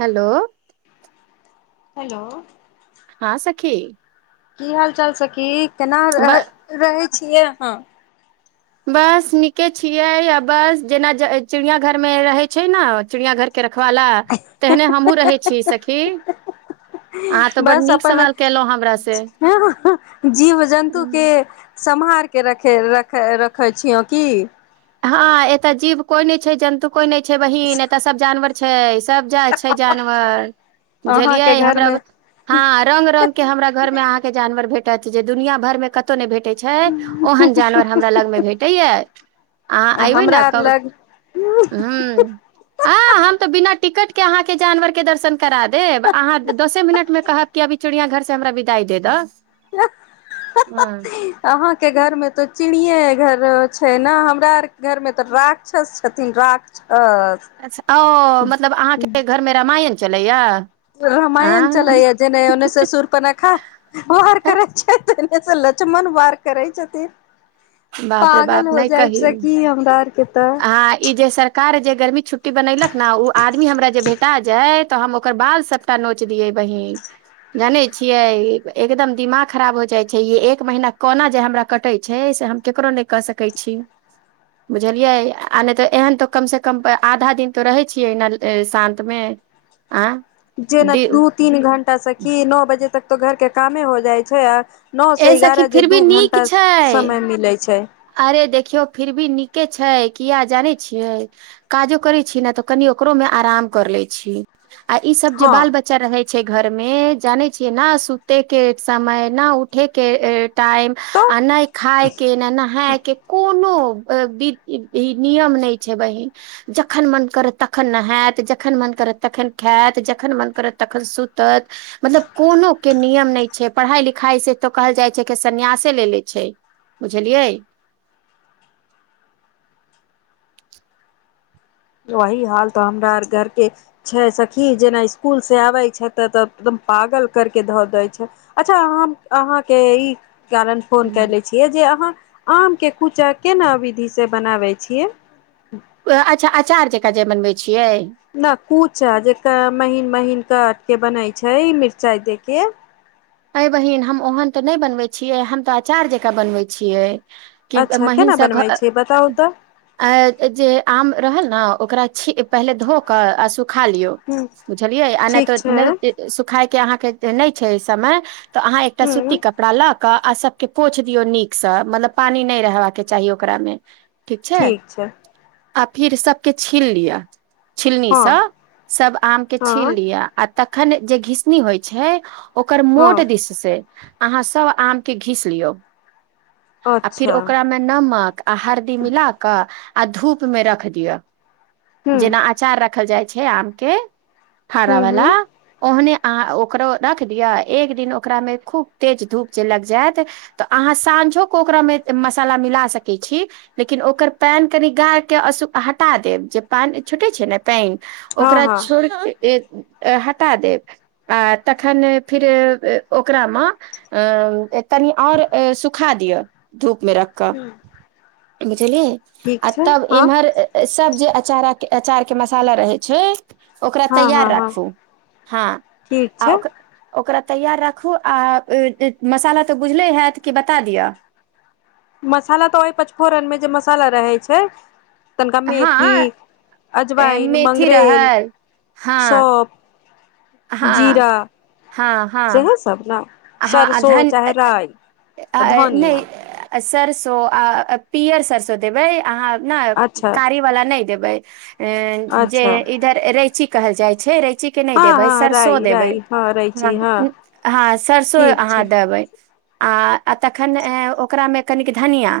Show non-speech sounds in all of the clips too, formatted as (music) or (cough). Hello hello हाँ सखी की हाल चाल सखी केना ब रह- रहै छियै अहाँ बस नीके छियै आ बस जेना ज-चिड़िया घरमे रहै छै ना चिड़िया घर केरखवाला तेहने हमहुँ रहै छीयै सखी अहाँ तऽ बड्ड बस नीक अपन सवाल केलहुँ हमरासे जीव जन्तुके सम्हारके रखे- रखे-रखै छियौ की हाँ एतय जीव कोई नहि छै जन्तु कोई नहि छै बहिन एतय सब जानवर छै सब जाएत छै जानवर बुझलियै अहाँके हमरा घरमे हाँ रंग-रंगके हमरा घरमे अहाँके जानवर भेटत जे दुनिया भरमे कत कतो नै भेटै छै ओहन जानवर हमरा लगमे भेटयै या अहाँ अइबे हमरा न आर तब लग हूँ आ हम तऽ बिना टिकटके अहाँके जानवरके दर्शन करा देब अहाँ द-दसे मिनटमे कहब कि अभी चिड़िया घर से हमरा विदाइ दे दऽ हाँ अहाँके घरमे तऽ चिड़ियाँ यै घर छै ने हमरा आरके घरमे तऽ राक्षस छथिन रा- अ अच्छा ओ मतलब अहाँके घरमे रामायण चलैया आ रमायण चलैय जेने ओन्ने से सूर्पनखा आओर करै छै ओने से लछमन वार करै छथिन बाप रे पागल बाप हो जाइ छै की हमरा आर के तऽ हाँ ई जे सरकार जे गर्मी छुट्टी बनेलक ने ओ आदमी हमरा जे भेटा जाएत तऽ हम ओकर बाल सबटा नोच दियै बहिन जानै छियै एकदम दिमाग खराब हो जाइ छै यै एक महीना कोना जे हमरा कटै छै से हम केकरो नै कह सकै छी यै आ नै तऽ एहन तऽ कम से कम आधा दिन तऽ रहै छियै न शान्तमे आँ जेना दू तीन घंटा सखी नौ बजे तक तऽ घरके कामे हो जाइ छै आ नौसँ एहि सखी एगारह जे फिर भी दू नीक घण्टा छै समय मिलै छै अरे देखियौ फिर भी नीके छै कियाऽ जानै छियै काजो करै छी ने तऽ कनि ओकरोमे आराम कर लै छी आ ई सब जे हँ बाल बच्चा बच्चा रहै छै घरमे जाने छियै न सुतयके समय ना उठयके टाइम तऽ आ नै खाइके न नहायके कोनो ए-बी- ई नियम नहि छै बहिन जखन मन करत तखन नहात जखन मन करत तखन खाऽत जखन मन करत तखन सुतत मतलब कोनोके नियम नै छै पढ़ाइ लिखाइ से तऽ कहल जाइ छै कि सन्यासे ले ले छै बुझलियै वही हाल तऽ हमरा आर घरके छै सखी जेना इस्कुलसे आबै छै तऽ तऽ एकदम पागल करि कऽ धऽ दै छै। अच्छा हम आहाँके ई कारन। फोन कएले छियै जे अहाँ आमके कूचा केना विधिसे बनाबै छियै। उएह अच्छा अचार जकाँ जे बनबै छियै। न कूचा जेका महीन महीन कट के बनै छै मिरचाई दे के। ऐ बहिन हम ओहन तऽ नै बनवै छियै हम तऽ अचार जकाँ बनवै छियै। कि अच्छा केना महिंस घर। बनबै छियै बताउ तऽ अ जे आम रहल न ओकरा छी पहिले धोक आ सुखा लियौ। ह बुझलियैए आ नै ठीक त छै नै सुखाय के अहाँके नै छै एहि समय तऽ अहाँ एकटा सूती हूँ कपड़ा लक। क आ सबके पोछि दियौ नीकसँ मतलब पानि नै रहबाक चाही ओकरामे। ठीक छै आ फिर सबके छील लिअ छिलनीस हँ सब आम के छील हँ लियअ आ तखन जे घीसनी होइ छै ओकर मोट। हँ दिस से अहाँ सब आमके घीस लिय आ फिर अच्छा ओकरामे। नमक आ हरदि मिलाक आ धुप मे रख दिय हूँ चार राखल जाइ छै आम के फाड़ा हूँ वला। हूँ ओहने अहाँ ओकरो रख दियअ एक दिन ओकरा मे खूब तेज धूप जे लग जायत। तऽ अहाँ साँझोे कऽ ओकरामे मसाला मिला सकै छी। लेकिन ओकर पान कनि गाके हटा देब जे पानि छोटे छै ने। पैंन हँ ओकरा हँ छोड़ के। ए हटा देब आ तखन फिर। ओकरा मे तनि आओर सुखा दिअ धूप मे रख। कऽ बुझलियै ठीक आ छै तब हँ इम्हर। सब जे अचारा अचार के मसाला रहै छै। ओकरा हँ तैयार हँ हँ राखू हँ ठीक आ छै ओक। ओकरा तैयार राखू आ मसाला तऽ बुझले हएत कि बता दिअ। मसाला तऽ ओहि पचफोरनमे जे मसाला रहै छै तनिका मेथी। हँ ए अजवाइन मेथी मंगरेेल रहल हँ सोप। हँ जीरा हँ हँ सेहो सब न हँ आ सफसो धन चाहे राय धोनिया। नहि सरसो आ पियर सरसो देबै अहाँ। नाय अच्छा कारी वाला नाय देबै जे अच्छा इ रैची कहल जाइ छै रैची के नै हँ देबै हँ सरसों राइ के नै राइ हँ रैची हँ देबै हँ सरसो ठीक छै आहाँ देबैय आ तखन ओकरा मे कनीक धनिया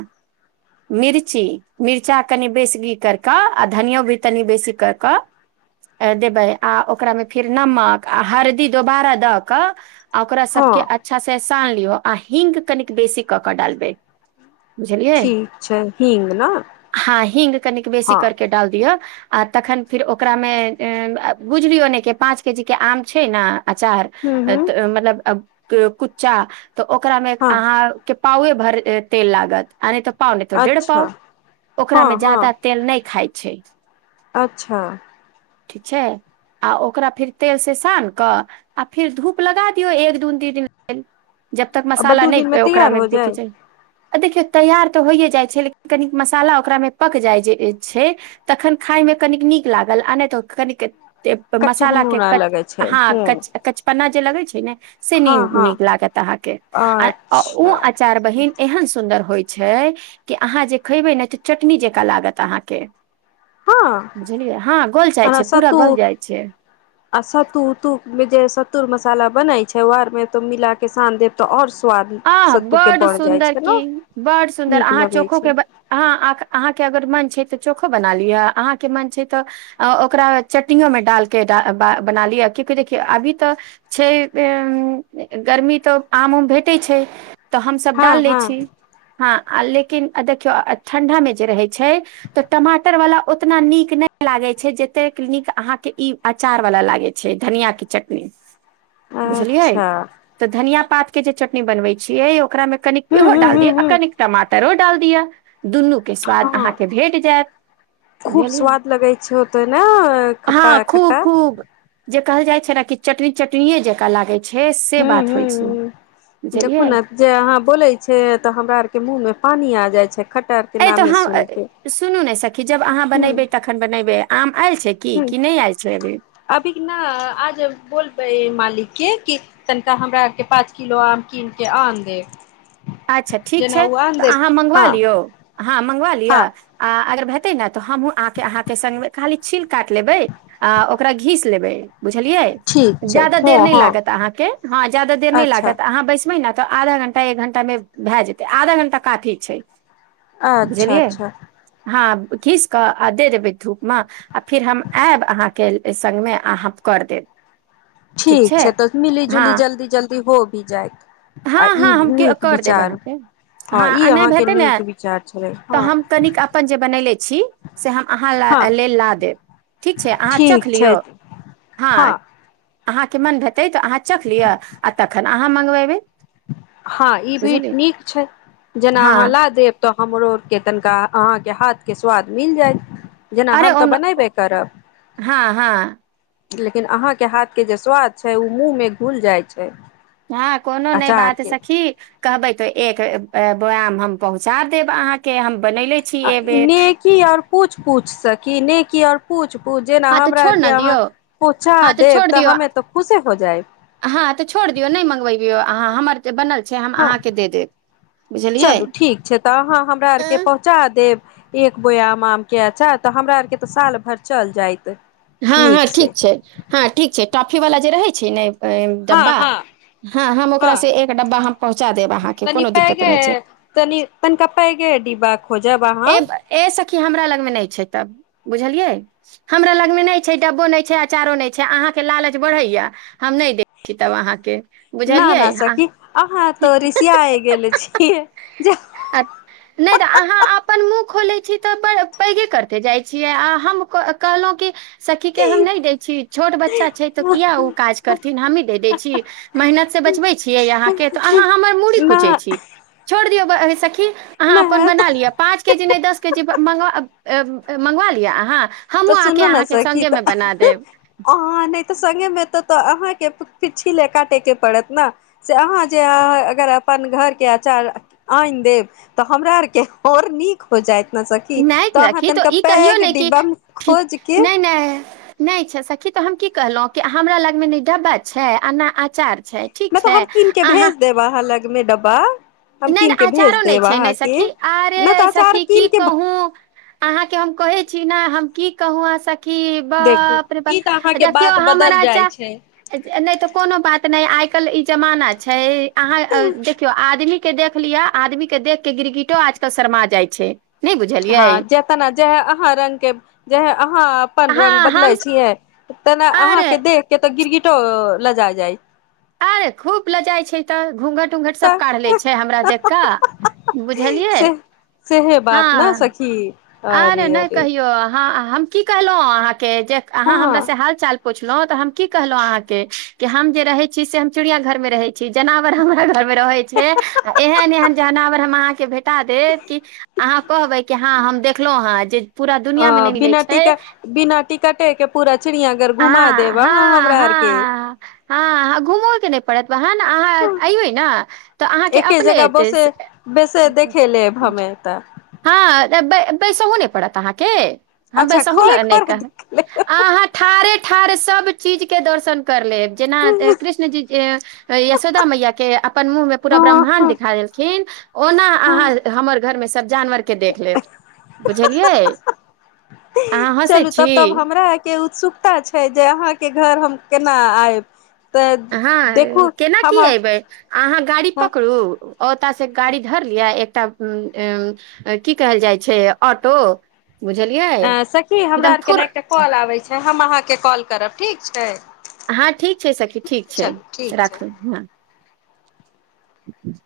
मिर्ची मिर्चा कनि बेसगी करि कऽ आ धनियो भी तनि बेसी करि कऽ। देबै आ ओकरामे फेर नमक आ हरदि दोबारा दऽ कऽ। आ ओकरा सबके हँ अच्छा सेह सान लियौ आ हिंक कनिक बेसी कऽ कऽ डालबै। बुझलियै ठीक छै हींग ने हँ ही्ंग कनिक बेसी हँ करके डाल दियौ आ तखन फिर ओकरामे बुझलियौ नै के पाँच के जी के आम छै ने अचार। हूँ त हूँ अ मतलब कुच्चा तऽ ओकरामे हँ अहाँ। के पाउए भर तेल लागत। आ नै त पाव नै त डेढ़ अच्छा पाव ओकरा हँ मे हँ ज्यादा तेल नै खाय छै। अच्छा। ठीक छै। आ ओकरा फिर तेल से सान कऽ आ फिर धूप लगा दियऔ एक। तून दीदी जब तक आ मसाला दू नै दिनमे ओकरा तैयार मे हो बिकै जाय छै आ देखियौ तैयार तऽ होइये जाइ छै लेकिन कनी मसाला ओकरा मे पक जाइ छै तखन खायमे कनिक नीक लागल आ नै तऽ कनिक कच्चे गुनू मसालाके न कच लगै छै हँ हूँ कच कचपन्ना जे लगै छै ने से न हँ हँ नीक लागत अहाँके उ अच्छा अँचार बहिन एत। एहन सुन्दर होइ छै कि अहाँ जे खेबै ने त चटनी जेका लागत अहाँके। हँ बुझलियै हँ गोल जाइ ओना छै पूरा सत्तू गोल जाइ छै। आ सत्तू उत्तू मे जे सत्तू मसाला बनय छै ओ आर मे तो मिला के सान देब। तऽ आओर स्वाद। आ सत्तू के बड्ड बढ़ जाइ सुन्दर छै ने की बड्ड सुन्दर नीक अहाँ लगै चोखो के छै हाँ अहाँके अगर मन छै तऽ चोखो बना लिअ अहाँके मन छै तऽ आ ओकरा चटनीयो मे डालके बा बा बना लिय कियेकि देखियौ अभी तऽ छै उ गर्मी तऽ आम उम भेट भेटै छै तऽ हम सब हँ डाल लै हँ छी हँ आ लेकिन देखियौ ठंडा मे जे रहै छै तऽ टमाटर वाला ओतना नीक नै लागे छै जतेक नीक अहाँके ई अँचार वाला लागै छै धनियाँ के चटनी (inaudible) बुझलियै अच्छा तऽ धनियाँ पात के जे चटनी बनबै छियै ओकरामे कनिक हूँ इहो हूँ डाल हूँ दिअ आ हूँ कनिक टमाटरो डाल दिअ दुनू के स्वाद हँ अहाँके भेट जायत खूब बुझलियै स्वाद लगै छै होते नै हँ खट्टा- खूब खट्टा खूब जे कहल जाइ छै ने कि चटनी चटनिए जकाँ लागै छै से बात होइ छै देखु बुझलियै न जे अहाँ बोले छै तऽ हमरा ओर के मुँह मे पानी आ जाय छै खटर अइ सुनू ने सखी जब अहाँ ह बनेबै तखन बनेबै आम आयल छै की ह की नय आइल छै अभी अभी न आज बोलबै मालिक के की तनिका हमरा ओर के पाँच किलो आम कीन के आन देब अच्छा ठीक जेना छै ओ आन तऽ देब अहाँ मँंगवा हँ लियौ, हँ मँंगवा लिअ हँ आ अगर हेतै न तऽ हमहुँ अहाँके- अहाँके संग मे खाली छील काट लेबै आ ओकरा घीस लेबै बुझलियै ठीक छै जादा हँ देर नय हँ लागत आहाँ के, हँ जादा देर नय अच्छा लागत, आहाँ बैसबै न तऽ आधा घंटा एक घं टा मे भै जेतै। आधा घंटा काफी छै अच्छा बुझलियै अच्छा हँ खीस क आ दे देेबै धूपमे आ फिर हम आयब अहाँके संगमे आ हम कर देब ठीक छै तऽ मिली- हँ जुली, जल्दी -जल्दी हो भी जायत आ हँ हँ हम ई के- नीक कर देब आहाँ विचार के हँ ई आ नब अहाँके हेतै न नीक विचार छलै तऽ हँ हम कनिक अपन जे बनयले छी से हम अहाँ ला हँ लेल ला देब ठीक छै अहाँ चख ठीक छै लियौ हँ अहाँके मन भेतै तऽ अहाँ चख लिअ आ तखन अहाँ मँगबेबै हँ ई बीट नीक छै जेना हँ अहाँ ला देब तऽ हमरो ओर के तनिका अहाँके हाथ के स्वाद मिल जायत जेना अरे हम तऽ ओन बनैबे करब हँ हँ लेकिन अहाँके हाथ के जे स्वाद छै ओ मुँह मे घुल जाइ छै हँ कोनो नै बात अचारके सखी कहबै तो एक वोयाम हम पहुँचा देब अहाँ के हम बनैले आ नेकी आर पूछ -पूछ सकी नेकी आर पूछ- पूछ जेना हँ तऽ हमरा छोड़ आओरके ने अहाँ दियौ पहूँचा देब तऽ हमे तऽ खुश हो जायब हाँ तो छोड़ दियौ नै मँंगबयौ अहाँ हमर जे बनल छै हम हँ अहाँके दे देब बुझलियै चलू ठीक छै तऽ अहाँ हमरा आरके पहुँचा देब एक बोययायम आमके अचार तऽ हमरा आरके तऽ साल भरि चल जाएत हाँ हाँ ठीक छै हाँ ठीक छै टॉफी वला जे रहै छै ने ऐं हँ डब्बा हँ हाँ हम हँ ओकरासँ एक डब्बा हम पहुँचा देब अहाँके कोनो दिक्कत नहि छै कनि तनिका पैघे डिब्बा खोजब अहाँ ए ए सखी हमरा लगमे नहि छै तब बुझलियै हमरा लगमे नै छै डब्बो नै छै अचारो नै छै अहाँके लालच बढ़ैया हम नै दै छी तब अहाँके ना- ना बुझलियै। सखी अहाँ तो ऋषिया गेल छियै जाउ नै तऽ अहाँ अप- अपन मुँह खोलै छी तऽ पैघे करिते जाइ छियै आ हम कहलहूँ कि सखीके हम नै दै छी छोट बच्चा छै तऽ किया ओ काज करथिन हमही दऽ दै छी मेहनत से बचबै छियै अहाँके तऽ अहाँ हमर मूड़ी ना कुचै छी छोड़ दियौ सखी अहाँ अपन ना बना लिअ पाँचके जे नहि दसके जे म- मंगवा लिअ अहाँ तऽ हमहूँ आके सुनू ने अहाँके सखी तऽ सङ्गेमे बना ऐं देब - अ-अहाँ नहि तऽ सङ्गेमे त- तऽ अहाँके छिले काटेके पड़त नऽ से अहाँ जे अ-अगर अपन घरके अचार आइन देव तऽ हमरा आरके आओर नीक हो जाएत ना सखी तऽ अहाँ तनिका पैघ डिब्बामे ठीक खोज के नहि नहि नहि छै सखी तऽ हम की कहलहूँ कि हमरा लंगमे ने डब्बा छै आ ने अचार छै ठीक तऽ छै हम कीन के भेज अहाँ देब अहाँ लगमे डब्बा हम नहि कीन नहि के भेज आचारो नहि देब छै ने अहाँके सखी आरे नहि तऽ अचार सखी कीन की के कहूँ अहाँके हम कहै छी ने हम की कहु आ सखी देखू बाप रे बाप ई तऽ अहाँके देखियौ बात बदल हमरा जाइ अचार छै नहि तऽ कोनो बात नहि आइ काल्हि ई जमाना छै अहाँ देखियौ आदमी के देख लिअ आदमीके देखके गिरगिटो आजकल शरमा जाइ छै नहि बुझलियै हाँ जे तेना जेहा अहाँ रंगके जेहा अहाँ अपन रंगके हँ बदलै हम छियै तेना अरे अहाँके देखके तऽ गिरगिटो लजा जाइ अरे खूब लजाए छै तऽ घूँघट उऊंघट सब तऽ काढ़ ले छै हमरा देख कऽ बुझलियै से सेहे बात न सखी की आरे नहि कहियो अहाँ हम की कहलहूँ अहाँके जे अहाँ हमरा हँ से हाल चाल पूछलहूँ तऽ हम कि कहलहूँ अहाँके हम जे रहै छी से हम चिड़ियाँ घरमे रहै छी जनावर हमरा घरमे रहै छै ए एहन एहन जनावर हम अहाँक भेटा देब की अहाँ कहबै की अहाँ हम देखलहुँ हँ जे पूरा अ दुनियाँमे नहि मिलै बिना छै टिका बिना टिकटे के पूरा चिड़ियाघर घुमा हाँ देब अहाँ हाँ हमरा आरके हाँ हाँ घूमऽके नहि पड़त बहन अहाँ एबै न तऽ अहाँके एके अपने जगह बसे बेसे देखे लेब हमे तऽ हाँ बैसहु नहि पड़त अहाँके हम अच्छा बैसहु खरे ला नहि खरे कहब देख लेब अहाँ ठाढ़े ठाढ़े सब चीज के दर्शन कर लेब जेना कृष्ण जी यशोदा मैया के अपन मुँह मे पूरा हँ ब्रह्मा्ड हँ दिखा देलखिन ओना अहाँ हमर घर मे सब जानवर के देख लेब बुझलियै अहाँ हसै छी रा के उतसुक पता छै जे अहाँके घर हम केना आयब तऽ हँ देखू केना की हम एबै अहाँ गाड़ी पकड़ू ओतय से गाड़ी धरलियै एकटा की कहल जाइ छै ऑटो बुझलियाय सखी हमरा आरके ने एकटा कॉल आबै छै हम अहाँके कॉल करब ठीक छै हँ ठीक छै सखी ठीक छै चलू ठीक छै राखू हँ ठे (unintelligible)